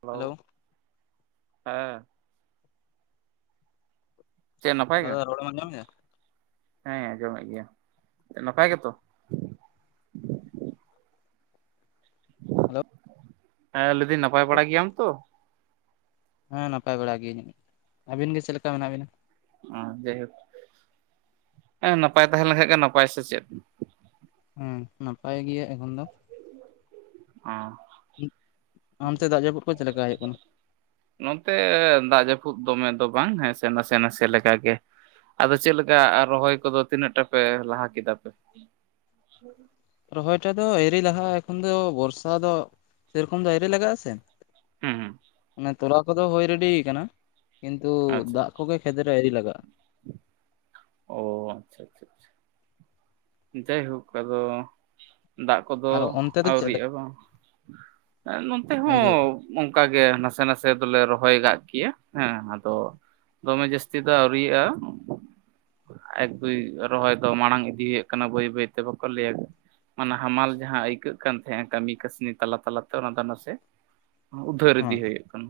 Hello ᱦᱮᱸ ᱪᱮᱫ ᱱᱟᱯᱟᱭ ᱜᱮ ᱫᱟᱫᱟ ᱨᱚᱲ ᱮᱢ ᱟᱸᱡᱚᱢ ᱮᱫᱟ ᱦᱮᱸ ᱟᱸᱡᱚᱢᱮᱫ ᱜᱮᱭᱟ ᱱᱟᱯᱟᱭ ᱜᱮᱛᱚ ᱦᱮᱞᱳ ᱦᱮᱸ ᱞᱟᱹᱭ ᱫᱤᱧ ᱱᱟᱯᱟᱭ ᱵᱟᱲᱟ ᱜᱮᱭᱟᱢ ᱛᱚ ᱦᱮᱸ ᱱᱟᱯᱟᱭ ᱵᱟᱲᱟ ᱜᱮᱤᱭᱟᱹᱧ ᱟᱹᱵᱤᱱ ᱜᱮ ᱪᱮᱫ ᱞᱮᱠᱟ ᱢᱮᱱᱟᱜ ᱵᱮᱱᱟ ᱚ ᱡᱟᱭᱦᱳᱠ ᱮᱸ ᱱᱟᱯᱟᱭ ᱛᱟᱦᱮᱸ ᱞᱮᱱᱠᱷᱟᱱ ᱜᱮ ᱱᱟᱯᱟᱭ ᱥᱮ ᱪᱮᱫ ᱦᱮᱸ ᱱᱟᱯᱟᱭ ᱜᱮᱭᱟ ᱮᱠᱷᱚᱱ ᱫᱚ ᱚ ᱟᱱᱛᱮ ᱫᱟᱜ ᱡᱟᱹᱯᱩᱫ ᱠᱚ ᱪᱮᱫ ᱞᱮᱠᱟ ᱦᱩᱭᱩᱜ ᱠᱟᱱᱟ ᱱᱚᱛᱮ ᱫᱟᱜ ᱡᱟᱹᱯᱩᱫ ᱫᱚᱢᱮ ᱫᱚ ᱵᱟᱝ ᱦᱮᱸᱥ ᱱᱟᱥᱮ ᱱᱟᱥᱮ ᱞᱮᱠᱟᱜ ᱜᱮ ᱟᱫᱚ ᱪᱮᱫ ᱞᱮᱠᱟ ᱟᱨ ᱨᱚᱦᱚᱭ ᱠᱚᱫᱚ ᱛᱤᱱᱟᱹᱜ ᱴᱟᱯᱮ ᱞᱟᱦᱟ ᱠᱮᱫᱟ ᱯᱮ [unintelligible] ᱨᱚᱦᱚᱭ ᱴᱟ ᱫᱚ ᱣᱨᱤ ᱞᱟᱜᱟᱜᱼᱟ ᱮᱠᱷᱚᱱ ᱫᱚ ᱵᱚᱨᱥᱟ ᱫᱚ ᱥᱮᱨᱚᱠᱚᱢ ᱫᱚ ᱟᱭᱨᱮ ᱞᱟᱜᱟᱜᱼᱟ ᱥᱮ ᱦᱮᱸ ᱦᱮᱸ ᱚᱱᱮ ᱛᱚᱞᱟ ᱠᱚᱫᱚ ᱦᱩᱭ ᱨᱮᱰᱤ ᱠᱟᱱᱟ ᱠᱤᱱᱛᱩ ᱟᱪᱪᱷᱟ ᱫᱟᱜ ᱠᱚᱜᱮ ᱠᱷᱮᱛ ᱨᱮ ᱟᱣᱨᱤ ᱞᱟᱜᱟᱜᱼᱟ ᱚ ᱟᱪᱪᱷᱟ ᱟᱪᱪᱷᱟ ᱟᱪᱪᱷᱟ ᱡᱟᱭᱦᱳᱠ ᱟᱫᱚ ᱫᱟᱜ ᱠᱚᱫᱚ ᱟᱨ ᱚᱱᱛᱮ ᱫᱚ ᱪᱮᱫ ᱞᱮᱠᱟ ᱟᱹᱣᱨᱤᱭᱟᱜᱼᱟ ᱵᱟᱝ ᱱᱚᱱᱚᱛᱮ ᱦᱚᱸ ᱟᱣᱨᱤ ᱚᱱᱠᱟ ᱜᱮ ᱱᱟᱥᱮ ᱱᱟᱥᱮ ᱫᱚᱞᱮ ᱨᱚᱦᱚᱭ ᱠᱟᱜ ᱜᱮᱭᱟ ᱦᱮᱸ ᱟᱫᱚ ᱫᱚᱢᱮ ᱡᱟᱹᱥᱛᱤ ᱫᱚ ᱟᱹᱣᱨᱤᱭᱟᱹᱜᱼᱟ ᱮᱠᱴᱩᱭ ᱨᱚᱦᱚᱭ ᱫᱚ ᱢᱟᱲᱟᱝ ᱤᱫᱤᱭᱮᱫ ᱠᱟᱱᱟ ᱵᱟᱹᱭ ᱵᱟᱹᱭ ᱛᱮ ᱵᱟᱠᱚ ᱞᱹᱭᱟ ᱢᱟᱱᱮ ᱦᱟᱢᱟᱞ ᱡᱟᱦᱟᱸ ᱟᱹᱭᱠᱟᱹᱜ ᱠᱟᱱ ᱛᱟᱦᱮᱸᱼᱟ ᱠᱟᱹᱢᱤ ᱠᱟᱹᱥᱱᱤ ᱛᱟᱞᱟ ᱛᱟᱞᱟᱛᱮ ᱚᱱᱟ ᱫᱚ ᱱᱟᱥᱮ ᱩᱫᱷᱟᱹᱨ ᱤᱫᱤ ᱦᱮᱸ ᱦᱩᱭᱩᱜ ᱠᱟᱱᱟ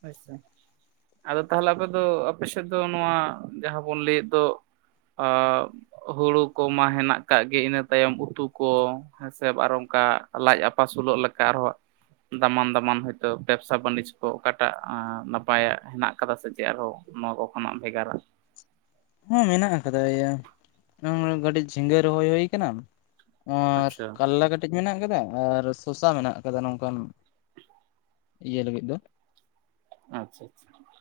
ᱦᱳᱭ ᱥᱮ ᱟᱫᱚ ᱛᱟᱦᱚᱞᱮ ᱟᱯᱮ ᱫᱚ ᱟᱯᱮ ᱥᱮᱫ ᱫᱚ ᱱᱚᱣᱟ ᱡᱟᱦᱟᱸ ᱵᱚᱱ ᱞᱟᱹᱭᱮᱫ ᱫᱚ ᱟ ᱦᱩᱲᱩ ᱠᱚᱢᱟ ᱦᱮᱱᱟᱜ ᱠᱟᱜ ᱜᱮ ᱤᱱᱟᱹ ᱛᱟᱭᱚᱢ ᱩᱛᱩ ᱠᱚ ᱦᱮᱸᱥᱮ ᱟᱨ ᱚᱱᱠᱟ ᱞᱟᱡ ᱟᱯᱟᱥᱩᱞᱚᱜ ᱞᱮᱠᱟ ᱟᱨᱦᱚᱸ ᱫᱟᱢᱟᱱ ᱫᱟᱢᱟᱱ ᱦᱚᱳᱭᱛᱳ ᱵᱮᱵᱽᱥᱟ ᱵᱟᱹᱱᱤᱡᱽ ᱠᱚ ᱚᱠᱟᱴᱟᱜ ᱱᱟᱯᱟᱭᱟᱜ ᱦᱮᱱᱟᱜ ᱟᱠᱟᱫᱟ ᱥᱮ ᱪᱮ ᱟᱨᱦᱚᱸ ᱱᱚᱣᱟ ᱠᱚ ᱠᱷᱚᱱᱟᱜ ᱵᱷᱮᱜᱟᱨᱟ ᱦᱮᱸ ᱢᱮᱱᱟᱜ ᱟᱠᱟᱫᱟ ᱤᱭᱟᱹ ᱠᱟᱹᱴᱤᱡ ᱡᱷᱤᱸᱜᱟᱹ ᱨᱚᱦᱚᱭ ᱦᱩᱭ ᱟᱠᱟᱱᱟ ᱟᱨ ᱟᱪᱪᱷᱟ ᱠᱟᱞᱞᱟ ᱠᱟ ᱠᱟᱴᱤᱡ ᱢᱮᱱᱟᱜ ᱟᱠᱟᱫᱟ ᱟᱨ ᱥᱚᱥᱟ ᱢᱮᱱᱟᱜ ᱟᱠᱟᱫᱟ ᱱᱚᱝᱠᱟᱱ ᱤᱭᱟᱹ ᱞᱟᱹᱜᱤᱫ ᱫᱚ ᱟᱼᱪᱪᱷᱟ, ᱟᱪᱪᱷᱟ,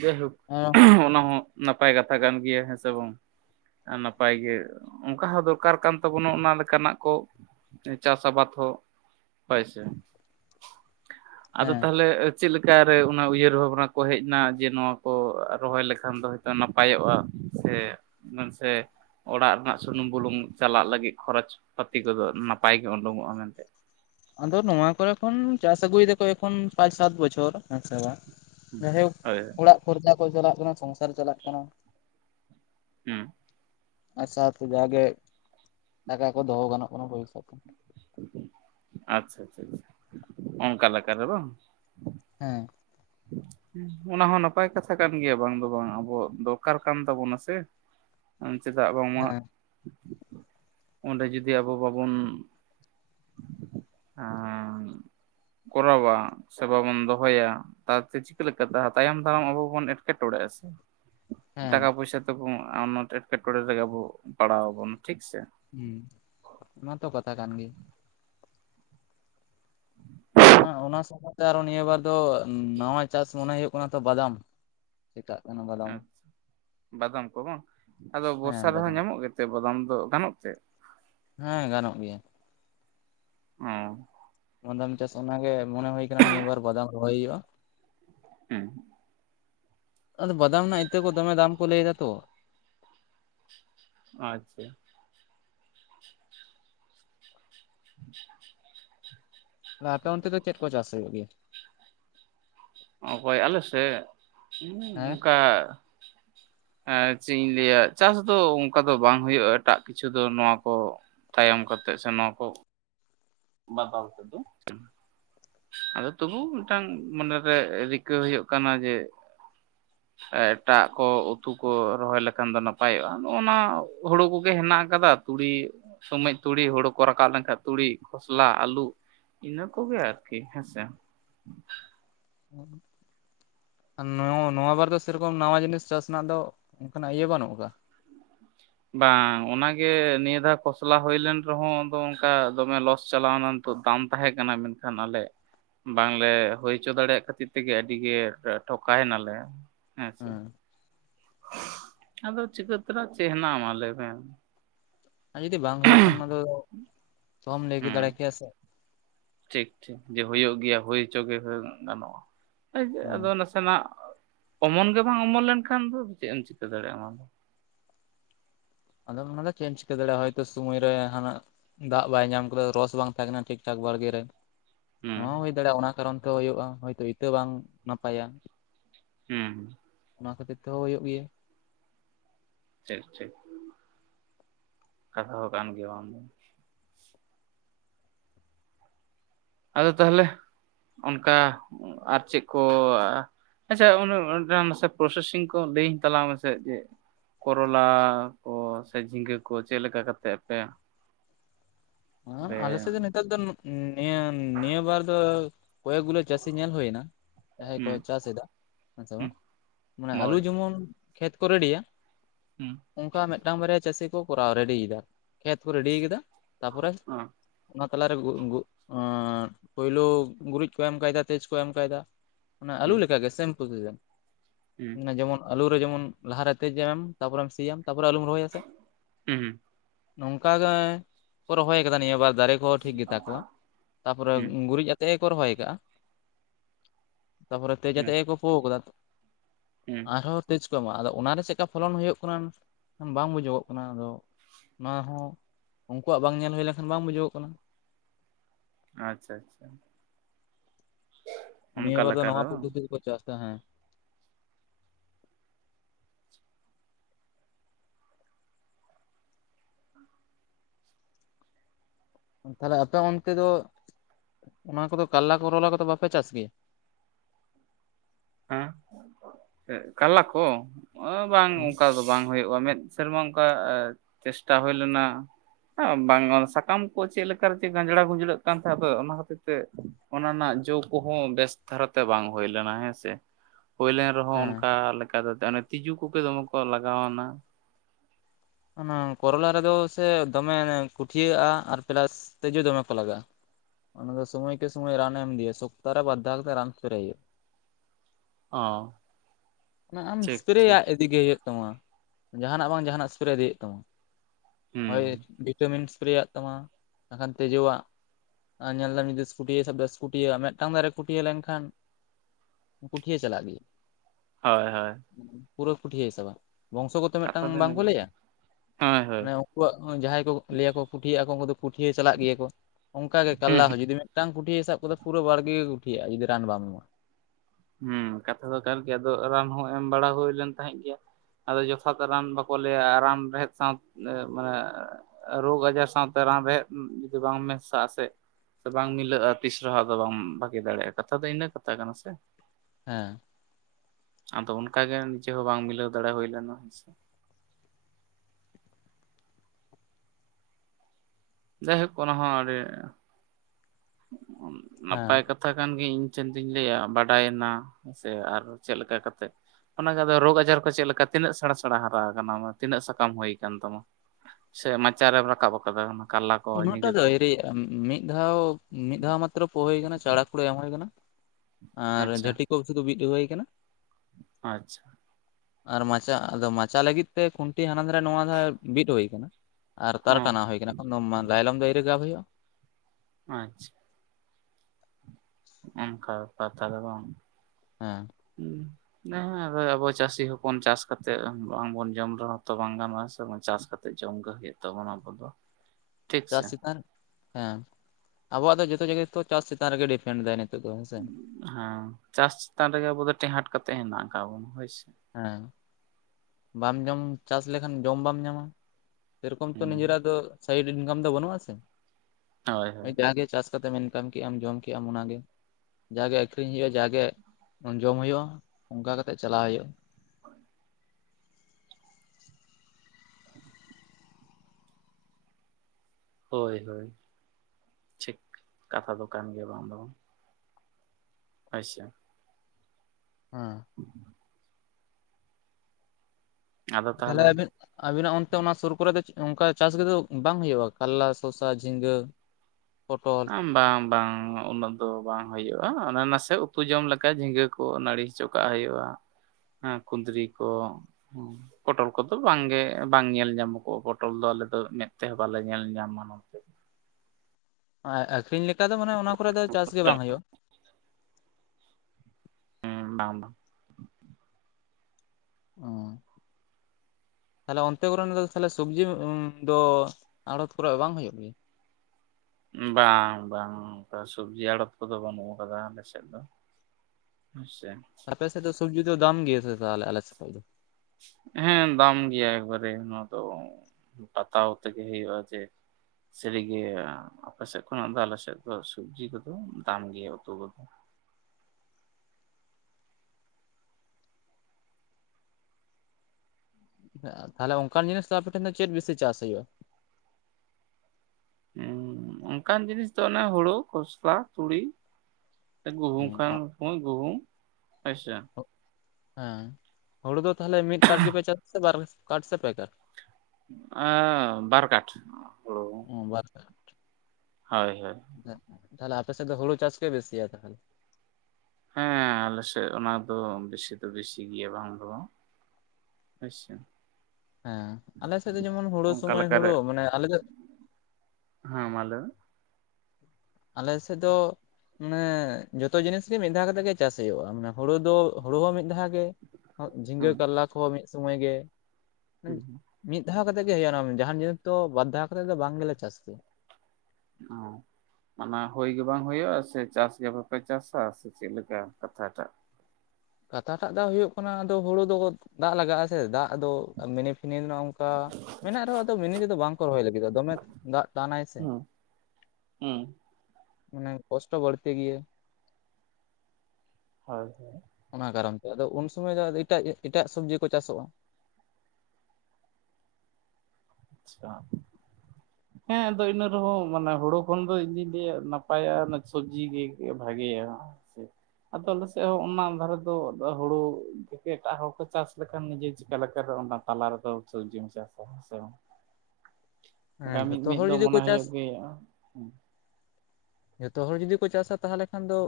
ᱡᱟᱭ ᱦᱳᱠ ᱾ ᱮᱸᱻᱳᱸ ᱾ ᱩᱸᱷ ᱚᱱᱟ ᱦᱚᱸ, ᱱᱟᱯᱟᱭ ᱠᱟᱛᱷᱟ ᱠᱟᱱ ᱜᱮᱭᱟ, ᱦᱮᱸᱥᱮ ᱵᱟᱝ? ᱱᱟᱯᱟᱭ ᱜᱮ, ᱚᱱᱠᱟ ᱦᱚᱸ, ᱫᱚᱨᱠᱟᱨ ᱠᱟᱱ ᱛᱟᱵᱚᱱᱟ ᱾ ᱚᱱᱟ, ᱞᱮᱠᱟᱱᱟᱜ ᱠᱚ ᱪᱟᱥ ᱟᱵᱟᱫ ᱦᱚ, ‌ ᱦᱳᱭ ᱥᱮ ᱾ ᱟᱫᱚ, ᱛᱟᱦᱚᱞᱮ ᱪᱮᱫ ᱞᱮᱠᱟ? ᱥᱮ, ᱚᱱᱟ ᱩᱭᱦᱟᱹᱨ ᱵᱷᱟᱵᱽᱱᱟ ᱠᱚ, ᱦᱮᱡ ᱮᱱᱟ, ᱡᱮ ᱱᱚᱣᱟ ᱠᱚ, ᱨᱚᱦᱚᱭ ᱞᱮᱠᱷᱟᱱ ᱫᱚ, ᱦᱚᱭ ᱛᱳ, ᱱᱟᱯᱟᱭᱚᱜᱼᱟ ᱾ ᱥᱮ ᱢᱮᱱ ᱥᱮ ᱚᱲᱟᱜ ᱨᱮᱱᱟᱜ, ᱥᱩᱱᱩᱢ ᱵᱩᱞᱩᱝ ᱪᱟᱞᱟᱜ ᱞᱟᱹᱜᱤᱫ, ᱠᱷᱚᱨᱚᱪ ᱯᱟᱹᱛᱤ ᱠᱚᱫᱚ, ᱱᱟᱯᱟᱭ ᱜᱮ, ᱩᱰᱩᱠᱚᱜᱼᱟ, ᱢᱮᱱᱛᱮ ᱾ ᱟᱫᱚ, ᱱᱚᱣᱟ ᱠᱚᱨᱮ ᱠᱷᱚᱱ, ᱪᱟᱥ ᱟᱹᱜᱩᱭ ᱮᱫᱟ ᱠᱚ, ᱮᱠᱷᱚᱱ ᱯᱟᱸᱪ, ᱥᱟᱛ ᱵᱚᱪᱷᱚᱨ, ᱦᱮᱸ ᱥᱮ ᱵᱟᱝ? ᱡᱟᱭ ᱦᱳᱠ, ᱦᱳᱭ ᱚᱲᱟᱜ ᱠᱷᱚᱨᱪᱟ ᱠᱚ, ᱪᱟᱞᱟᱜ ᱠᱟᱱᱟ ᱾ ᱥᱚᱝᱥᱟᱨ ᱪᱟᱞᱟᱜ ᱠᱟᱱᱟ ᱾ ᱦᱮᱸᱻ ᱾ ᱟᱪᱪᱷᱟ ᱦᱟᱯᱮ, ᱡᱟᱜᱮ ᱴᱟᱠᱟ ᱠᱚ, ᱫᱚᱦᱚ ᱜᱟᱱᱚᱜ ᱠᱟᱱᱟ ᱾ ᱯᱚᱭᱥᱟ ᱠᱚ ᱼᱼ ᱟᱼᱪᱪᱷᱟ, ᱪᱪᱷᱟ, ᱪᱷᱟ ᱚᱱᱠᱟ ᱞᱮᱠᱟ ᱨᱮ ᱵᱟᱝ? ᱦᱮᱸᱻ ᱾ ᱚᱱᱟ ᱦᱚ, ᱱᱟᱯᱟᱭ ᱠᱟᱛᱷᱟ ᱠᱟᱱ ᱜᱮᱭᱟ, ᱵᱟᱝ ᱫᱚ ᱵᱟᱝ, ᱟᱵᱚᱣᱟᱜ ᱫᱚᱨᱠᱟᱨ ᱠᱟᱱ, ᱛᱟᱵᱚᱱᱟ ᱥᱮ ᱾ ᱚᱱᱛᱮ, ᱫᱟᱜ ᱵᱟᱝ ᱢᱚᱻᱦᱟᱜ ᱦᱮᱸ ᱾ ᱚᱸᱰᱮ ᱡᱩᱫᱤ, ᱟᱵᱚ ᱵᱟᱵᱚᱱ, ᱟᱻᱜ ᱾ ᱠᱚᱨᱟᱣᱟ ᱾ ᱥᱮ, ᱵᱟᱵᱚᱱ ᱫᱚᱦᱚᱭᱟ ᱾ ᱛᱟᱛᱮ, ᱪᱤᱠᱟᱹᱞᱮᱠᱟ ᱛᱮ, ᱛᱟᱭᱚᱢ ᱫᱟᱨᱟᱢ, ᱟᱵᱚ ᱵᱚᱱ, ᱮᱴᱠᱮᱴᱚᱲᱮᱼᱟ ᱥᱮ ᱾ ᱦᱮᱸ ᱴᱟᱠᱟ ᱯᱚᱭᱥᱟ ᱛᱮᱵᱚ, ᱟᱱᱟᱴ ᱮᱴᱠᱮᱴᱚᱲᱮ ᱨᱮᱜᱮ ᱵᱚ, ᱯᱟᱲᱟᱣ ᱟᱵᱚᱱ, ᱴᱷᱤᱠ ᱥᱮ ᱾ ᱦᱩᱸ, ᱚᱱᱟ ᱛᱚ, ᱠᱟᱛᱷᱟ ᱠᱟᱱ ᱜᱮᱭᱟ ᱾ ᱦᱚᱸ ᱚᱱᱟ, ᱥᱟᱶᱛᱮ ᱱᱤᱭᱟ ᱵᱤᱨ ᱫᱚ ᱟᱨᱦᱚ, ᱱᱟᱣᱟ ᱪᱟᱥ ᱢᱚᱱᱮ ᱦᱩᱭᱩᱜ ᱠᱟᱱᱟ ᱛᱚ, ᱵᱟᱫᱟᱢ ᱾ ᱮᱴᱟᱜ [unintelligible] ᱵᱟᱫᱟᱢ, ᱟᱪᱪᱷᱟ ᱵᱟᱫᱟᱢ ᱠᱚ ᱵᱟᱝ? ᱟᱫᱚ, ᱵᱚᱨᱥᱟ ᱦᱮᱸ ᱨᱮᱦᱚᱸ, ᱵᱟᱫᱟᱢ ᱧᱟᱢᱚᱜ ᱜᱮ ᱛᱮ ᱵᱟᱫᱟᱢ ᱫᱚ, ᱜᱟᱱᱚᱜ ᱛᱮ ᱾ ᱦᱟᱸᱭ, ᱜᱟᱱᱚᱜ ᱜᱮᱭᱟ ᱾ ᱦᱚᱸᱻ ᱾ ᱵᱟᱫᱟᱢ ᱪᱟᱥ, ᱚᱱᱟ ᱜᱮ ᱢᱚᱱᱮ ᱦᱳᱭ ᱟᱠᱟᱱᱟ ᱾ ᱱᱤᱭᱟᱹ ᱵᱟᱨ ᱵᱟᱫᱟᱢ ᱨᱚᱦᱚᱭ, ᱦᱩᱭᱩᱜᱼᱟ ᱾ ᱦᱮᱸᱻ ᱾ ᱟᱫᱚ, ᱵᱟᱫᱟᱢ ᱨᱮᱱᱟᱜ ᱤᱛᱟᱹ ᱠᱚ, ᱫᱚᱢᱮ ᱫᱟᱢ ᱠᱚ, ᱞᱟᱹᱭ ᱮᱫᱟ ᱛᱚ ᱾ ᱟᱪᱪᱷᱟ ᱾ [inaudible] ᱞᱟᱦᱟ ᱴᱚᱱ, ᱚᱱᱛᱮ ᱫᱚ, ᱪᱮᱫ ᱠᱚ, ᱪᱟᱥ ᱦᱩᱭᱩᱜ ᱜᱮᱭᱟ? ᱚᱠᱚᱭ? ᱟᱞᱮ ᱥᱮᱫ, ᱦᱩᱸᱻ ᱦᱮᱸ ᱚᱱᱠᱟ ᱮᱸᱻ ᱪᱮᱫ ᱤᱧ ᱞᱟᱹᱭᱟ ᱾ ᱪᱟᱥ ᱫᱚ ᱚᱱᱠᱟ ᱫᱚ, ᱵᱟᱝ ᱦᱳᱭᱳᱜᱼᱟ ᱾ ᱮᱴᱟᱜ ᱠᱤᱪᱷᱩ ᱫᱚ, ᱱᱚᱣᱟ ᱠᱚ ᱛᱟᱭᱚᱢ ᱠᱟᱛᱮᱜ ᱥᱮ, ᱱᱚᱣᱟ ᱠᱚ ᱵᱟᱯ ᱚᱛ ᱫᱚ [unintelligible] ᱟᱫᱚ, ᱛᱚᱵᱩ ᱢᱤᱫᱴᱟᱱ ᱢᱚᱱᱮ ᱨᱮ, ᱨᱤᱠᱟᱹ ᱦᱩᱭᱩᱜ ᱠᱟᱱᱟ ᱾ ᱡᱮ ᱮᱴᱟᱜ ᱠᱚ, ᱩᱛᱩ ᱠᱚ, ᱨᱚᱦᱚᱭ ᱞᱮᱠᱷᱟᱱ ᱫᱚ, ᱱᱟᱯᱟᱭᱚᱜᱼᱟ ᱾ ᱚᱱᱟ, ᱦᱩᱲᱩ ᱠᱚᱜᱮ, ᱦᱮᱱᱟᱜ ᱟᱠᱟᱫᱟ ᱾ ᱛᱩᱲᱤ, ᱥᱚᱢᱚᱭ ᱛᱩᱲᱤ, ᱦᱩᱲᱩ ᱠᱚ, ᱨᱟᱠᱟᱵ ᱞᱮᱱᱠᱷᱟᱡ, ᱛᱩᱲᱤ, ᱠᱷᱚᱥᱞᱟ, ᱟᱹᱞᱩ ᱾ ᱤᱱᱟᱹ ᱠᱚᱜᱮ, ᱟᱨᱠᱤ ᱠ [unintelligible] ᱦᱮ ᱥᱮ᱾ [inaudible] ᱱᱚᱣᱟ ᱵᱟᱨ ᱫ, ᱥᱮ ᱨᱚᱠᱚᱢ ᱱᱟᱣᱟ ᱡᱤᱱᱤᱥ, ᱪᱟᱥ ᱨᱮᱱᱟᱜ ᱫᱚ, ᱚᱱᱠᱟᱱᱟᱜ ᱤᱭᱟᱹ ᱵᱟᱹᱱᱩᱜ ᱠᱟᱜ-ᱟ‌ ᱾ ᱵᱟᱝ ᱾ ᱚᱱᱟ ᱜᱮ ᱱᱤᱭᱟᱹ ᱫᱷᱟᱣ, ᱠᱷᱚᱥᱞᱟ ᱦᱩᱭ ᱞᱮᱱ ᱨᱮᱦᱚᱸ, ᱚᱱᱠᱟ ᱫᱚᱢᱮ ᱞᱚᱥ, ᱪᱟᱞᱟᱣ ᱮᱱᱟ ᱾ ᱯᱩᱨᱩᱛᱟᱢ ᱛᱟᱢ ᱛᱟᱦᱮᱸ ᱠᱟᱱᱟ, ᱢᱮᱱᱠᱷᱟᱱ, ᱟᱞᱮ ᱵᱟᱝ ᱞᱮ ᱦᱩᱭ ᱦᱚᱪᱚ ᱫᱟᱲᱮᱭᱟᱜ ᱠᱷᱟᱹᱛᱤᱨ ᱛᱮᱜᱮ ᱟᱹᱰᱤᱜᱮ ᱴᱷᱚᱠᱟᱭᱮᱱᱟᱞᱮ ᱦᱮᱸ ᱥᱮ, ᱟᱫᱚ ᱪᱤᱠᱟᱹ ᱛᱮᱱᱟᱜ ᱪᱮᱜ ᱦᱮᱱᱟᱜ-ᱟ ᱢᱟ ᱞᱟᱹᱭ ᱵᱮᱱ ᱟᱨ ᱡᱩᱫᱤ ᱵᱟᱝ ᱦᱩᱭᱩᱜ ᱠᱷᱟᱱ ᱚᱱᱟᱫᱚ ᱛᱚᱢ ᱞᱟᱹᱭ ᱜᱮ ᱦᱮᱸ ᱫᱟᱲᱮ ᱠᱮᱭᱟ ᱥᱮ, ᱴᱷᱤᱠ ᱴᱷᱤᱠ ᱡᱮ ᱦᱩᱭᱩᱜ ᱜᱮᱭᱟ ᱦᱩᱭ ᱦᱚᱪᱚᱜᱮ ᱜᱟᱱᱚᱜᱼᱟ ᱦᱮᱸ ᱟᱫᱚ, ᱱᱟᱥᱮᱱᱟᱜ ᱚᱢᱚᱱ ᱜᱮ ᱵᱟᱝ ᱚᱢᱚᱱ ᱞᱮᱱᱠᱷᱟᱱ ᱫᱚ ᱪᱮᱫ ᱮᱢ ᱪᱤᱠᱟᱹ ᱫᱟᱲᱮᱭᱟᱜᱼᱟ ᱚᱱᱟ ᱫᱚ ᱾ ᱟᱫᱚ ᱚᱱᱟ ᱫᱚ ᱪᱮᱫ ᱮᱢ ᱪᱤᱠᱟᱹ ᱫᱟᱲᱮᱭᱟᱜᱼᱟ ᱦᱚᱭ ᱛᱚ ᱥᱚᱢᱚᱭ ᱨᱮ ᱦᱟᱱᱟᱜ ᱫᱟᱜ ᱵᱟᱭ ᱧᱟᱢ ᱟᱠᱟᱫᱟ ᱨᱚᱥ ᱵᱟᱝ ᱛᱟᱦᱮᱸ ᱠᱟᱱᱟ ᱴᱷᱤᱠ ᱴᱷᱟᱠ ᱵᱟᱲᱜᱮ ᱨᱮ ᱾ ᱦᱩᱸ ᱱᱚᱣᱟ ᱦᱚᱸ ᱦᱩᱭ ᱫᱟᱲᱮᱭᱟᱜᱼᱟ ᱚᱱᱟ ᱠᱟᱨᱚᱱ ᱛᱮ ᱦᱩᱭᱩᱜᱼᱟ ᱦᱚᱭᱛᱳ ᱤᱛᱟᱹ ᱵᱟᱝ ᱱᱟᱯᱟᱭᱟ ᱾ ᱦᱮᱸ ᱦᱩᱸᱻ ᱚᱱᱟ ᱠᱷᱟᱹᱛᱤᱨ ᱛᱮᱦᱚᱸ ᱦᱩᱭᱩᱜ ᱜᱮᱭᱟ ᱾ ᱴᱷᱤᱠ-ᱴᱷᱤᱠ ᱾ ᱠᱟᱛᱷᱟ ᱦᱚᱸ ᱠᱟᱱ ᱜᱮᱭᱟ ᱵᱟᱝ ᱫᱚ, ᱟᱫᱚ ᱛᱟᱦᱞᱮ ᱚᱱᱠᱟ ᱟᱨ ᱪᱮᱫ ᱠᱚ, ᱟᱪᱪᱷᱟ [unintelligible] ᱯᱨᱚᱥᱮᱥᱤᱝ ᱠᱚ ᱞᱟᱹᱭᱟᱹᱧ ᱛᱟᱞᱟ ᱢᱮᱥᱮ ᱡᱮ ᱠᱚᱨᱚᱞᱟ ᱠᱚ ᱥᱮ ᱡᱷᱤᱸᱜᱟᱹ ᱠᱚ ᱪᱮᱫ ᱞᱮᱠᱟ ᱠᱟᱛᱮᱜ ᱯᱮ, ᱦᱚᱸ ᱯᱮ ᱟᱞᱮ ᱥᱮᱫ ᱫᱚ ᱱᱮᱛᱟᱨ ᱫᱚ ᱱᱚ ᱱᱤᱭᱟᱹ ᱱᱤᱭᱟᱹ ᱵᱟᱨ ᱫᱚ ᱠᱚᱭᱮᱠ ᱜᱩᱞᱳ ᱪᱟᱹᱥᱤ ᱧᱮᱞ ᱦᱩᱭ ᱮᱱᱟ ᱾ ᱡᱟᱦᱟᱸᱭ ᱠᱚ ᱦᱩᱸ ᱪᱟᱥ ᱮᱫᱟ ᱦᱮᱸ ᱥᱮ ᱦᱩᱸ ᱵᱟᱝ ᱢᱟᱱᱮ ᱟᱹᱞᱩ ᱦᱳᱭ ᱡᱮᱢᱚᱱ ᱠᱷᱮᱛ ᱠᱚ ᱨᱮᱰᱤᱭᱟ, ᱦᱩᱸᱻ ᱚᱱᱠᱟ ᱢᱤᱫᱴᱟᱱ ᱵᱟᱨᱭᱟ ᱪᱟᱹᱥᱤ ᱠᱚ ᱠᱚᱨᱟᱣ ᱨᱮᱰᱤᱭᱫᱟ ᱠᱷᱮᱛ ᱠᱚ ᱨᱮᱰᱤᱭ ᱠᱮᱫᱟ ᱛᱟᱨᱯᱚᱨᱮ, ᱦᱚᱸ ᱚᱱᱟ ᱛᱟᱞᱟᱨᱮ ᱜᱩ ᱜᱩ ᱮᱸᱻ ᱯᱩᱭᱞᱩ ᱜᱩᱨᱤᱡ ᱠᱚ ᱮᱢ ᱠᱟᱭ ᱫᱟ ᱛᱮᱡᱽ ᱠᱚ ᱮᱢ ᱠᱟᱭᱫᱟ᱾ ᱚᱱᱟᱮ ᱟᱹᱞᱩ ᱦᱩᱸ ᱞᱮᱠᱟᱜᱮ ᱥᱮ ᱦᱩᱸ [unintelligible] ᱚᱱᱟ ᱡᱮᱢᱚᱱ, ᱟᱹᱞᱩ ᱨᱮ ᱡᱮᱢᱚᱱ ᱞᱟᱦᱟᱨᱮ ᱛᱮᱡ ᱮᱢ ᱛᱟᱨᱯᱚᱨᱮᱢ ᱥᱤᱭᱟᱢ ᱛᱟᱨᱯᱚᱨᱮ ᱟᱹᱞᱩᱢ ᱨᱚᱦᱚᱭᱟ ᱥᱮ, ᱦᱩᱸ ᱱᱚᱝᱠᱟ ᱜᱮ ᱠᱚ ᱨᱚᱦᱚᱭ ᱟᱠᱟᱫᱟ ᱱᱤᱭᱟᱹ ᱵᱟᱨ ᱫᱟᱨᱮ ᱠᱚᱦᱚᱸ ᱴᱷᱤᱠ ᱜᱮ ᱛᱟᱠᱚᱣᱟ ᱛᱟᱯᱚᱨᱮ ᱦᱩᱸ ᱜᱩᱨᱤᱡᱼᱼ ᱛᱮ ᱜᱮᱠᱚ ᱨᱚᱦᱚᱭ ᱟᱠᱟᱜᱼᱟ ᱛᱟᱨᱯᱚᱨᱮ ᱛᱮᱡᱽ ᱟᱛᱮ ᱦᱩᱸ ᱜᱮᱠᱚ ᱯᱩ ᱟᱠᱟᱫᱟ ᱦᱩᱸ ᱾ ᱟᱨᱦᱚᱸ, ᱛᱮᱡᱽ ᱠᱚ ᱮᱢᱚᱜᱼᱟ ᱟᱫᱚ ᱚᱱᱟᱨᱮ ᱪᱮᱫ ᱠᱟ ᱯᱷᱚᱞᱚᱱ ᱦᱩᱭᱩᱜ ᱠᱟᱱᱟ ᱵᱟᱝ ᱵᱩᱡᱩᱜᱚᱜ ᱠᱟᱱᱟ ᱟᱫᱚ ᱚᱱᱟ ᱦᱚᱸ ᱟᱠᱚᱣᱟᱜ ᱵᱟᱝ ᱧᱮᱞ ᱦᱩᱭ ᱞᱮᱱᱠᱷᱟᱱ ᱵᱟᱝ ᱵᱩᱡᱚᱜ ᱠᱟᱱᱟ ᱾ ᱟᱪᱪᱷᱟ ᱟᱪᱪᱷᱟ ᱾ ᱦ [unintelligible] ᱱᱤᱭᱟᱹ ᱵᱟᱨ ᱫᱚ ᱱᱟᱣᱟ ᱯᱩᱫᱫᱩ ᱛᱮᱠᱚ ᱪᱟᱥᱟ ᱦᱮᱸ, ᱛᱟᱦᱚᱞᱮ ᱟᱯᱮ ᱚᱱᱛᱮ ᱫᱚ ᱚᱱᱟ ᱠᱚᱫᱚ ᱠᱟᱨᱞᱟ ᱠᱚ ᱨᱚᱞᱟ ᱠᱚᱫᱚ ᱵᱟᱯᱮ ᱪᱟᱥ ᱜᱮᱭᱟ ᱾ ᱦᱮᱸ ᱠᱟᱨᱞᱟ ᱠᱚ ᱚᱸᱻ ᱵᱟᱝ ᱦᱩᱸ ᱚᱱᱠᱟ ᱫᱚ ᱵᱟᱝ ᱦᱩᱭᱩᱜᱼᱟ ᱢᱮᱫ ᱥᱮᱨᱢᱟ ᱚᱱᱠᱟ ᱪᱮᱥᱴᱟ ᱦᱩᱭ ᱞᱮᱱᱟ ᱾ ᱵᱟᱝ ᱥᱟᱠᱟᱢ ᱠᱚ ᱪᱮᱫ ᱞᱮᱠᱟᱨᱮ ᱡᱮ ᱜᱟᱸᱡᱽᱲᱟ ᱜᱩᱸᱡᱲᱟᱹᱜ ᱠᱟᱱ ᱛᱟᱦᱮᱸᱫᱚᱜ ᱚᱱᱟ ᱦᱚᱛᱮ ᱛᱮ, ᱚᱱᱟ ᱨᱮᱱᱟᱜ ᱡᱚ ᱠᱚᱦᱚᱸ ᱵᱮᱥ ᱫᱷᱟᱨᱟ ᱛᱮ ᱵᱟᱝ ᱦᱩᱭ ᱞᱮᱱᱟ ᱦᱮᱸ ᱥᱮ ᱾ ᱦᱩᱭ ᱞᱮᱱ ᱨᱮᱦᱚᱸ ᱦᱮᱸ ᱚᱱᱠᱟ ᱞᱮᱠᱟ ᱫᱚ ᱚᱱᱮ ᱛᱤᱡᱩ ᱠᱚᱜᱮ ᱫᱚᱢᱮ ᱠᱚ ᱞᱟᱜᱟᱣᱮᱱᱟ ᱾ ᱚᱱᱟ ᱠᱚᱨᱚᱞᱟ ᱨᱮᱫᱚ ᱥᱮ ᱫᱚᱢᱮ ᱠᱩᱴᱷᱤᱭᱟᱹᱜᱼᱟ ᱟᱨ ᱯᱮᱞᱟᱥ ᱛᱤᱡᱩ ᱫᱚᱢᱮ ᱠᱚ ᱞᱟᱜᱟᱜᱼᱟ ᱾ ᱚᱱᱟ ᱫᱚ ᱥᱚᱢᱚᱭ ᱠᱮ ᱥᱚᱢᱚᱭ ᱨᱟᱱ ᱮᱢ ᱤᱫᱤ ᱥᱚᱠᱛᱟ ᱨᱮ ᱵᱟᱨᱫᱷᱟᱣ ᱠᱟᱛᱮ ᱨᱟᱱ ᱮᱥᱯᱮᱨᱮ ᱦᱩᱭᱩᱜ-ᱟ ᱾ ᱦᱚᱸᱻ ᱟᱢ ᱮᱥᱯᱨᱮᱭᱟᱜ ᱤᱫᱤᱜᱮ ᱦᱩᱭᱩᱜ ᱛᱟᱢᱟ ᱡᱟᱦᱟᱱᱟᱜ ᱵᱟᱝ ᱡᱟᱦᱟᱱᱟᱜ ᱮᱥᱯᱨᱮ ᱤᱫᱤ ᱦᱩᱭᱩᱜ ᱛᱟᱢᱟ ᱾ ᱦᱚᱭ ᱦᱩᱸ ᱵᱷᱤᱴᱟᱢᱤᱱ ᱮᱥᱯᱨᱮᱜ ᱛᱟᱢᱟ ᱵᱟᱠᱷᱟᱱ ᱛᱤᱡᱩᱣᱟᱜ ᱟᱨ ᱧᱮᱞᱫᱟᱢ ᱡᱩᱫᱤ ᱤᱥᱠᱩᱴᱤᱭᱟᱹ ᱥᱟᱵ ᱫᱚ ᱥᱠᱩᱴᱤᱭᱟᱹᱟᱜ ᱢᱤᱫᱴᱟᱹᱝ ᱫᱟᱨᱮ ᱠᱩᱴᱭᱟᱹ ᱞᱮᱱᱠᱷᱟᱱ ᱠᱩᱴᱷᱤᱭᱟᱹ ᱪᱟᱞᱟᱜ ᱜᱮᱭᱟ ᱾ ᱦᱚᱭ ᱦᱚᱭ, ᱯᱩᱨᱟᱹ ᱠᱩᱴᱭᱟᱹ ᱥᱟᱵᱟ ᱵᱚᱝᱥᱚ ᱜᱚᱛᱚ ᱠᱟᱛᱷᱟ ᱢᱤᱫᱴᱟᱝ ᱫᱚ ᱤᱱᱟᱹ ᱵᱟᱝᱠᱚ ᱠᱟᱱᱟ ᱞᱟᱹᱭᱟ? ᱦᱳᱭ ᱦᱳᱭ ᱢᱟᱱᱮ ᱩᱱᱠᱩᱣᱟᱜ ᱡᱟᱦᱟᱸᱭ ᱠᱚ ᱞᱟᱹᱭᱟᱠᱚ ᱠᱩᱴᱷᱤᱭᱟᱹᱜ ᱟᱠᱚ ᱩᱱᱠᱩ ᱫᱚ ᱠᱩᱴᱷᱭᱟᱹ ᱪᱟᱞᱟᱜ ᱜᱮᱭᱟ ᱠᱚ᱾ ᱚᱱᱠᱟ ᱜᱮ ᱦᱩᱸ ᱦᱩᱸ ᱠᱟᱨᱞᱟ ᱦᱚᱸ ᱡᱩᱫᱤ ᱢᱤᱫᱴᱟᱝ ᱠᱩᱴᱭᱟᱹᱭ ᱥᱟᱵ ᱠᱚᱫᱟ ᱯᱩᱨᱟᱹ ᱵᱟᱲᱜᱮ ᱜᱮ ᱠᱩᱴᱷᱤᱟ. ᱜ-ᱟ ᱡᱩᱫᱤ ᱨᱟᱱ ᱵᱟᱢ ᱮᱢᱟ᱾ ᱦᱮᱸ ᱠᱟᱛᱷᱟ ᱫᱚ ᱠᱟᱱ ᱜᱮ ᱟᱫᱚ ᱨᱟᱱ ᱦᱚᱸ ᱮᱢ ᱵᱟᱲᱟ ᱦᱩᱭ ᱞᱮᱱ ᱛᱟᱦᱮᱸᱫ ᱜᱮᱭᱟ᱾ ᱟᱫᱚ ᱡᱚᱛᱷᱟᱛ ᱨᱟᱱ ᱵᱟᱠᱚ ᱞᱟᱹᱭᱟ ᱨᱟᱱ ᱨᱮᱦᱮᱫ ᱥᱟᱶ ᱢᱟᱱᱮ ᱨᱳᱜᱽ ᱟᱡᱟᱨ ᱥᱟᱶᱛᱮ ᱨᱟᱱ ᱨᱮᱦᱮᱫ ᱡᱩᱫᱤ ᱵᱟᱝ ᱢᱮᱥᱟᱜ ᱟ ᱥᱮ ᱥᱮ ᱵᱟᱝ ᱢᱤᱞᱟᱹᱜᱼᱟ ᱛᱤᱥ ᱨᱮᱦᱚᱸ ᱚᱫᱚ ᱵᱟᱢ ᱵᱷᱟᱜᱮ ᱫᱟᱲᱮᱭᱟᱜᱼᱟ ᱠᱟᱛᱷᱟ ᱫᱚ ᱤᱱᱟᱹ ᱠᱟᱛᱷᱟ ᱠᱟᱱᱟ ᱥᱮ᱾ ᱦᱮᱸ ᱟᱫᱚ ᱚᱱᱠᱟ ᱜᱮ ᱪᱮᱜ ᱦᱚᱸ ᱵᱟᱝ ᱢᱤᱞᱟᱹᱣ ᱫᱟᱲᱮ ᱦᱩᱭ ᱞᱮᱱᱟ ᱦᱮᱸ ᱡᱟᱭ ᱦᱚᱠ ᱚᱱᱟ ᱦᱚᱸ ᱟᱰᱤ ᱦᱮᱸ ᱱᱟᱯᱟᱭ ᱠᱟᱛᱦᱟ ᱠᱟᱛᱷᱟ ᱠᱟᱱ ᱜᱮ ᱤᱧ ᱛᱤᱧ ᱞᱟᱹᱭᱟ ᱵᱟᱰᱟᱭᱮᱱᱟᱸ ᱥᱮ ᱟᱨ ᱪᱮᱫ ᱞᱮᱠᱟ ᱠᱟ ᱠᱟᱛᱮᱫ ᱚᱱᱟ ᱜᱮ ᱟᱫᱚ ᱨᱳᱜᱽ ᱟᱡᱟᱨ ᱠᱚ ᱪᱮᱫᱞᱮᱠᱟ ᱛᱤᱱᱟᱹᱜ ᱥᱮᱬᱟ ᱥᱮᱬᱟ ᱦᱟᱨᱟ ᱟᱠᱟᱱᱟ ᱛᱤᱱᱟᱹᱜ ᱥᱟᱠᱟᱢ ᱦᱩᱭ ᱠᱟᱱ ᱛᱟᱢᱟ? ᱥᱮ ᱢᱟᱪᱟᱨᱮᱢ ᱨᱟᱠᱟᱵ ᱟᱠᱟᱫᱟ ᱚᱱᱟ ᱠᱟᱨᱞᱟ ᱠᱚ? ᱩᱱᱟᱹᱜᱴᱟ ᱡᱷᱤᱸᱜᱟᱹ ᱫᱚ ᱠᱚ ᱟᱣᱨᱤ ᱭᱟᱜ-ᱟ ᱢᱤᱫ ᱫᱷᱟᱣ ᱢᱤᱫ ᱫᱷᱟᱣ ᱢᱟᱛᱨᱚ ᱯᱳ ᱦᱩᱭ ᱟᱠᱟᱱᱟ ᱪᱟᱲᱟ ᱠᱩᱲᱟ. ᱮᱢ ᱦᱩᱭ ᱟᱠᱟᱱᱟ᱾ ᱟᱨ ᱟᱪᱪᱷᱟ ᱡᱷᱟᱹᱴᱤ ᱠᱚ ᱥᱩᱫᱩ ᱵᱤᱫ ᱦᱚᱭ ᱟᱠᱟᱱᱟ᱾ ᱟᱪᱪᱷᱟ ᱟᱨ ᱢᱟᱪᱟ ᱟᱫᱚ ᱢᱟᱪᱟ ᱞᱟᱹᱜᱤᱫ ᱛᱮ ᱠᱷᱩᱱᱴᱤ ᱦᱟᱱᱟ ᱫᱷᱟᱨᱮ ᱱᱚᱣᱟ ᱫᱦᱟᱨᱮ ᱵᱤᱫ ᱦᱩᱭ ᱟᱠᱟᱱᱟ᱾ ᱟᱨ ᱚ ᱛᱟᱨᱟᱴᱟᱱᱟᱣ ᱦᱩᱭ ᱠᱟᱱᱟ ᱮᱠᱷᱚᱱ ᱞᱟᱭᱞᱚᱢ ᱜᱮ ᱟᱭᱨᱤ ᱜᱟᱵ ᱦᱩᱭᱩᱜᱼᱟ᱾ ᱟᱪᱪᱷᱟ ᱚᱱᱠᱟ ᱵᱮᱯᱟᱨ ᱛᱟᱦᱚᱞᱮ ᱵᱟᱝ? ᱦᱮᱸ ᱦᱮᱸ [unintelligible] ᱦᱮᱸ ᱟᱵᱚ ᱪᱟᱹᱥᱤ ᱦᱚᱯᱚᱱ ᱪᱟᱥ ᱠᱟᱛᱮᱜ ᱵᱟᱝᱵᱚᱱ ᱡᱚᱢ ᱨᱮᱦᱚᱸ ᱛᱚ ᱵᱟᱝ ᱜᱟᱱᱚᱜᱼᱟ ᱦᱮᱸ ᱥᱮ ᱵᱟᱝ ᱪᱟᱥ ᱠᱟᱛᱮ ᱡᱚᱢ ᱜᱮ ᱦᱳᱭᱳᱜ ᱛᱵᱚᱱᱟ ᱟᱵᱚ ᱫᱚ᱾ ᱴᱷᱤᱠ ᱥᱮ ᱪᱟᱥ ᱪᱮᱛᱟᱱ ᱦᱮᱸ ᱟᱵᱚᱣᱟᱜ ᱫᱚ ᱡᱚᱛᱚ ᱡᱟᱭᱜᱟ ᱪᱟᱥ ᱪᱮᱛᱟᱱ ᱨᱮᱜᱮ ᱰᱤᱯᱮᱱᱰ ᱟᱭ ᱱᱤᱛᱚᱜ ᱫᱚ ᱦᱮᱸᱥᱮ ᱦᱮᱸ ᱪᱟᱥ ᱪᱮᱛᱟᱱ ᱨᱮᱜᱮ ᱟᱵᱚ ᱫᱚ ᱴᱮᱦᱟᱸᱴ ᱠᱟᱛᱮᱜ ᱦᱮᱱᱟᱜ ᱟᱠᱟᱜ ᱵᱚᱱ ᱦᱳᱭᱥᱮ᱾ ᱦᱮᱸ ᱵᱟᱢ ᱡᱚᱢ ᱪᱟᱥ ᱞᱮᱠᱷᱟᱱ ᱡᱚᱢ ᱵᱟᱢ ᱧᱟᱢᱟ᱾ ᱥᱮᱨᱚᱠᱚᱢ ᱛᱚ ᱦᱮᱸ ᱱᱤᱡᱮᱨᱟᱜ ᱫᱚ ᱥᱟᱭᱤᱰ ᱤᱱᱠᱟᱢ ᱫᱚ ᱵᱟᱹᱱᱩᱜ ᱟᱥᱮ ᱦᱳᱭ ᱦᱳᱭ ᱡᱟᱜᱮ ᱪᱟᱥ ᱠᱟᱛᱮᱢ ᱤᱱᱠᱟᱢ ᱠᱮᱫᱼᱟᱢ ᱡᱚᱢ ᱠᱮᱫ ᱟᱢ ᱚᱱᱟᱜᱮ᱾ ᱡᱟᱜᱮ ᱟᱠᱷᱨᱤᱧ ᱦᱳᱭᱳᱼᱟ ᱡᱟᱜᱮ ᱡᱚᱢ ᱦᱳᱭᱳᱜᱼᱟ ᱚᱱᱠᱟ ᱠᱟᱛᱮᱜ ᱪᱟᱞᱟᱜ ᱦᱳᱭᱳᱼᱟ। ᱦᱳᱭ ᱦᱳᱭ ᱴᱷᱤᱠ ᱠᱟᱛᱷᱟ ᱫᱚ ᱠᱟᱱ ᱜᱮᱭᱟ ᱵᱟᱝ ᱫᱚ ᱵᱟᱝ। ᱟᱪᱪᱷᱟ। ᱦᱮᱸ ᱛᱟᱦᱚᱞᱮ ᱟᱹᱵᱤᱱ ᱟᱵᱤᱱᱟᱜ ᱚᱱᱛᱮ ᱚᱱᱟ ᱥᱩᱨ ᱠᱚᱨᱮ ᱫᱚ ᱚᱱᱠᱟ ᱪᱟᱥ ᱠᱚᱫᱚ ᱵᱟᱝ ᱦᱩᱭᱩᱜᱼᱟ ᱠᱟᱨᱞᱟ ᱥᱚᱥᱟ ᱡᱷᱤᱸᱜᱟᱹ? ᱯᱷᱴᱳᱞ ᱵᱟᱝ ᱵᱟᱝ ᱩᱱᱟᱹᱜ ᱫᱚ ᱵᱟᱝ ᱦᱩᱭᱩᱜᱼᱟ ᱚᱱᱮ ᱱᱟᱥᱮ ᱩᱛᱩ ᱡᱚᱢ ᱞᱮᱠᱟ ᱡᱷᱤᱸᱜᱟᱹ ᱠᱚ ᱱᱟᱹᱲᱤ ᱦᱚᱪᱚ ᱠᱟᱜ ᱦᱩᱭᱩᱜᱼᱟ ᱠᱩᱫᱽᱨᱤ ᱠᱚ। ᱯᱚᱴᱚᱞ ᱠᱚᱫᱚ ᱵᱟᱝᱜᱮ ᱵᱟᱝ ᱧᱮᱞ ᱧᱟᱢᱚᱜᱚᱜᱼᱟ ᱯᱚᱴᱚᱞ ᱫᱚ ᱟᱞᱮ ᱫᱚ ᱢᱮᱫ ᱛᱮᱦᱚᱸ ᱵᱟᱞᱮ ᱧᱮᱞ ᱧᱟᱢᱟ ᱱᱚᱛᱮ। ᱟᱨ ᱟᱠᱠᱷᱨᱤᱧ ᱞᱮᱠᱟ ᱫᱚ ᱢᱟᱱᱮ ᱚᱱᱟ ᱠᱚᱨᱮ ᱫᱚ ᱪᱟᱥ ᱜᱮ ᱵᱟᱝ ᱦᱩᱭᱩᱜᱼᱟ? ᱦᱩᱸ, ᱵᱟᱝ ᱵᱟᱝ। [unintelligible] ᱛᱟᱦᱚᱞᱮ ᱚᱱᱛᱮ ᱠᱚᱨᱮ ᱫᱚ ᱛᱟᱦᱞᱮ ᱥᱚᱵᱡᱤ ᱫᱚ ᱟᱲᱚᱛ ᱠᱚᱨᱮ ᱵᱟᱝ ᱦᱩᱭᱩᱜ ᱜᱮ? ᱵᱟᱝ ᱵᱟᱝ ᱚᱱᱠᱟ ᱥᱚᱵᱡᱤ ᱟᱲᱚᱛ ᱠᱚᱫᱚ ᱵᱟᱹᱱᱩᱜ ᱟᱠᱟᱫᱟ ᱟᱞᱮᱥᱮᱫ ᱫᱚ। ᱟᱪᱪᱷᱟ, ᱟᱯᱮ ᱥᱮᱫ ᱫᱚ ᱥᱚᱵᱽᱡᱤ ᱫᱚ ᱫᱟᱢ ᱜᱮᱭᱟ ᱥᱮ ᱛᱟᱦᱮᱞᱮ ᱟᱞᱮ ᱥᱮᱫ ᱠᱷᱚᱡ ᱫᱚ, ᱦᱮᱸ ᱫᱟᱢ ᱜᱮᱭᱟ ᱮᱠᱵᱟᱨᱮ ᱱᱚᱣᱟ ᱫᱚ ᱵᱟᱛᱟᱣ ᱛᱮᱜᱮ ᱦᱩᱭᱩᱜᱼᱟ, ᱡᱮ ᱥᱟᱹᱨᱤᱜᱮ ᱟᱯᱮ ᱥᱮᱫ ᱠᱷᱚᱱᱟᱜ ᱫᱚ ᱟᱞᱮᱥᱮᱫ ᱫᱚ ᱥᱩᱵᱽᱡᱤ ᱠᱚᱫᱚ ᱫᱟᱢ ᱜᱮᱭᱟ ᱩᱛᱩ ᱠᱚᱫᱚ। ᱟ ᱛᱟᱦᱮᱞᱮ ᱚᱸᱠᱟᱱ ᱡᱤᱱᱤᱥ ᱫᱚ ᱟᱯᱮᱴᱷᱮᱱ ᱫᱚ ᱪᱮᱫ ᱵᱮᱥᱤ ᱪᱟᱥ ᱦᱩᱭᱩᱜᱼᱟ? ᱦᱩᱸ ᱚᱸᱠᱟᱱ ᱡᱤᱱᱤᱥ ᱫᱚ ᱚᱱᱮ ᱦᱩᱲᱩ, ᱠᱷᱚᱥᱞᱟ, ᱛᱩᱲᱤ। ᱱᱚᱛᱮ ᱜᱩᱦᱩᱢ ᱠᱷᱟᱱ ᱱᱚᱛᱮ ᱢᱟ ᱜᱩᱦᱩᱢ, ᱟᱪᱪᱷᱟ᱾ ᱦᱮᱸ ᱦᱩᱲᱩ ᱫᱚ ᱛᱟᱦᱮᱞᱮ ᱢᱤᱫ ᱠᱟᱴ ᱜᱮᱯᱮ ᱪᱟᱥᱼᱟ, ᱥᱮ ᱵᱟᱨ ᱠᱟᱴ ᱥᱮ ᱯᱮ ᱠᱟᱴ? ᱟᱸᱶ ᱵᱟᱨ ᱠᱟᱴ। ᱦᱩᱲᱩ ᱩᱸ ᱵᱟᱨ ᱠᱟᱴ᱾ ᱦᱳᱭ ᱦᱳᱭ᱾ ᱦᱮᱸ ᱛᱟᱦᱮᱞᱮ ᱟᱯᱮ ᱥᱮᱫ ᱫᱚ ᱦᱩᱲᱩ ᱪᱟᱥ ᱜᱮ ᱵᱮᱥᱤᱭᱟ ᱛᱟᱦᱮᱞᱮ, ᱦᱮᱸ ᱟᱞᱮᱥᱮᱫ ᱚᱱᱟ ᱫᱚ ᱵᱮᱥᱤ ᱫᱚ ᱵᱮᱥᱤ ᱜᱮᱭᱟ ᱵᱟᱝ ᱫᱚ, ᱟᱪᱪᱷᱟ, ᱦᱮᱸ ᱟᱞᱮ ᱥᱮᱫ ᱫᱚ ᱡᱮᱢᱚᱱ ᱦᱩᱲᱳ ᱚᱱᱠᱟ ᱥᱚᱢᱚᱭ ᱦᱩᱲᱳ ᱞᱮᱠᱟᱨᱮ ᱢᱟᱱᱮ ᱟᱞᱮ ᱥᱮᱫ ᱦᱮᱸ ᱢᱟᱹᱞᱟᱹ, ᱟᱞᱮ ᱥᱮᱫ ᱫᱚ ᱢᱟᱱᱮᱻ ᱡᱚᱛᱚ ᱡᱤᱱᱤᱥ ᱜᱮ ᱢᱤᱫ ᱫᱷᱟᱣ ᱠᱟᱛᱮ ᱜᱮ ᱪᱟᱥ ᱦᱩᱭᱩᱜᱼᱟ ᱢᱟᱱᱮ ᱦᱩᱲᱩ ᱫᱚ ᱦᱩᱲᱩ ᱦᱚᱸ ᱢᱤᱫ ᱫᱷᱟᱣ ᱜᱮ। ᱦᱚᱫ, ᱡᱷᱤᱸᱜᱟᱹ ᱠᱟᱨᱞᱟ ᱠᱚᱦᱚᱸ ᱢᱤᱫ ᱥᱚᱢᱚᱭ ᱜᱮ। ᱦᱮᱸ ᱢᱤᱫ ᱫᱷᱟᱣ ᱠᱟᱛᱮᱜ ᱜᱮ ᱦᱩᱭᱩᱜᱼᱟ ᱚᱱᱟ ᱡᱟᱦᱟᱸᱱ ᱡᱤᱱᱤᱥ ᱛᱚ ᱵᱟᱨ ᱫᱷᱟᱣ ᱠᱟᱛᱮᱫ ᱫᱚ ᱵᱟᱝ ᱜᱮᱞᱮ ᱪᱟᱥ ᱜᱮ। ᱟᱶ ᱚᱱᱟ ᱦᱩᱭ ᱜᱮ ᱵᱟᱝ ᱦᱩᱭᱩᱜᱼᱟ, ᱥᱮ ᱪᱟᱥ ᱜᱮ ᱵᱟᱯᱮ ᱪᱟᱥᱼᱟ ᱥᱮ ᱪᱮᱫ ᱞᱮᱠᱟ ᱠᱟᱛᱷᱟ ᱴᱟᱜ? ᱠᱟᱛᱷᱟ ᱴᱟᱜ ᱫᱚ ᱫᱟᱜ ᱦᱩᱭᱩᱜ ᱠᱟᱱᱟ ᱟᱫᱚ ᱦᱩᱲᱳ ᱫᱚ ᱫᱟᱜ ᱞᱟᱜᱟᱜᱼᱟ ᱥᱮ ᱫᱟᱜ ᱫᱚ ᱢᱮᱱᱤ ᱯᱷᱤᱱᱤ [unintelligible] ᱚᱸᱠᱟ ᱢᱮᱱᱟᱜ ᱨᱮᱦᱚᱸ ᱟᱫᱚ ᱢᱤᱱᱤ ᱛᱮᱫᱚ ᱵᱟᱝ ᱠᱚ ᱨᱚᱦᱚᱭ ᱞᱟᱹᱜᱤᱫᱚᱜ ᱫᱚᱢᱮ ᱫᱟᱜ ᱴᱟᱱᱼᱟᱭ ᱥᱮ। ᱦᱩᱸ ᱢᱟᱱᱮ ᱠᱚᱥᱴᱚ ᱵᱟᱹᱲᱛᱤ ᱜᱮᱭᱟᱭ। ᱦᱳᱭ ᱦᱳᱭ, ᱚᱱᱟ ᱠᱟᱨᱚᱱ ᱛᱮ, ᱟᱫᱚ ᱩᱱ ᱥᱚᱢᱚᱭ ᱫᱚ ᱮᱴᱟᱜ ᱮ ᱮᱴᱟᱜ ᱥᱩᱵᱽᱡᱤ ᱠᱚ ᱪᱟᱥᱼᱚᱜᱼᱟ। ᱟᱪᱪᱷᱟ, ᱦᱮᱸ ᱟᱫᱚ ᱤᱱᱟᱹ ᱨᱮᱦᱚᱸ ᱢᱟᱱᱮ ᱦᱩᱲᱩ ᱠᱷᱚᱱ ᱫᱚ ᱤᱧ ᱫᱩᱧ ᱞᱟᱹᱭᱼᱟ ᱱᱟᱯᱟᱭᱟ ᱥᱚᱵᱽᱡᱤ ᱜᱮ ᱵᱷᱟᱜᱮᱭᱟ, ᱦᱮᱸᱥᱮ! ᱟᱻᱫᱚ ᱟᱞᱮᱥᱮᱜ ᱦᱚᱸ ᱚᱱᱟ ᱫᱷᱟᱨᱟ ᱫᱚ ᱦᱩᱲᱩ ᱯᱮᱠᱮᱴᱟᱜ ᱦᱚᱸᱠᱚ ᱪᱟᱥ ᱞᱮᱠᱷᱟᱱ ᱱᱤᱡᱟᱹ ᱪᱮᱠᱟ ᱞᱮᱠᱟᱨᱮ ᱚᱱᱟ ᱛᱟᱞᱟ ᱨᱮᱫᱚ ᱥᱚᱵᱽ ᱡᱤᱢ ᱪᱟᱥᱼᱟ, ᱦᱮᱸᱥᱮ ᱵᱟᱝᱼ᱾ ᱦᱮᱸ ᱜᱚᱴᱟᱭ ᱢᱤᱫ ᱡᱷᱚᱛᱚ ᱢᱤᱫ ᱦᱚᱲ ᱫᱚ ᱡᱩᱫᱤ ᱢᱚᱱᱮ ᱠᱚ ᱪᱟᱥ ᱦᱩᱭᱩᱜ ᱜᱮ ᱭᱟ, ᱡᱷᱚᱛᱚ ᱦᱚᱲ ᱡᱩᱫᱤ ᱠᱚ ᱪᱟᱥᱼᱟ ᱛᱟᱦᱮᱞᱮ ᱠᱷᱟᱱ ᱫᱚ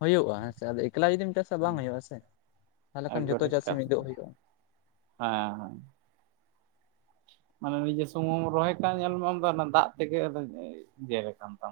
ᱦᱩᱭᱩᱜᱼᱟ ᱦᱮᱸᱥᱮ ᱟᱫᱚ ᱮᱠᱞᱟ ᱡᱩᱫᱤᱢ ᱪᱟᱥ ᱛᱚ ᱵᱟᱝ ᱦᱩᱭᱩᱜᱼᱟ, ᱥᱮ ᱛᱟᱦᱮᱞᱮ ᱠᱷᱟᱱ ᱡᱚᱛᱚ ᱮᱠᱵᱟᱨᱮ ᱪᱟᱹᱥᱤ ᱦᱮᱸ ᱢᱤᱫᱚᱜ ᱦᱩᱭᱩᱜᱼᱟ᱾ ᱦᱮᱸ ᱦᱮ [unintelligible] ᱢᱟᱱᱮ ᱱᱤᱡᱮ ᱥᱩᱢᱩᱢ ᱨᱚᱦᱚᱭ ᱠᱟᱜ ᱧᱮᱞ ᱢᱮ ᱟᱢ ᱫᱚ ᱚᱱᱟ ᱫᱟᱜ ᱛᱮᱜᱮ ᱟᱫᱚ ᱡᱮᱨ ᱟᱠᱟᱱ ᱛᱟᱢ,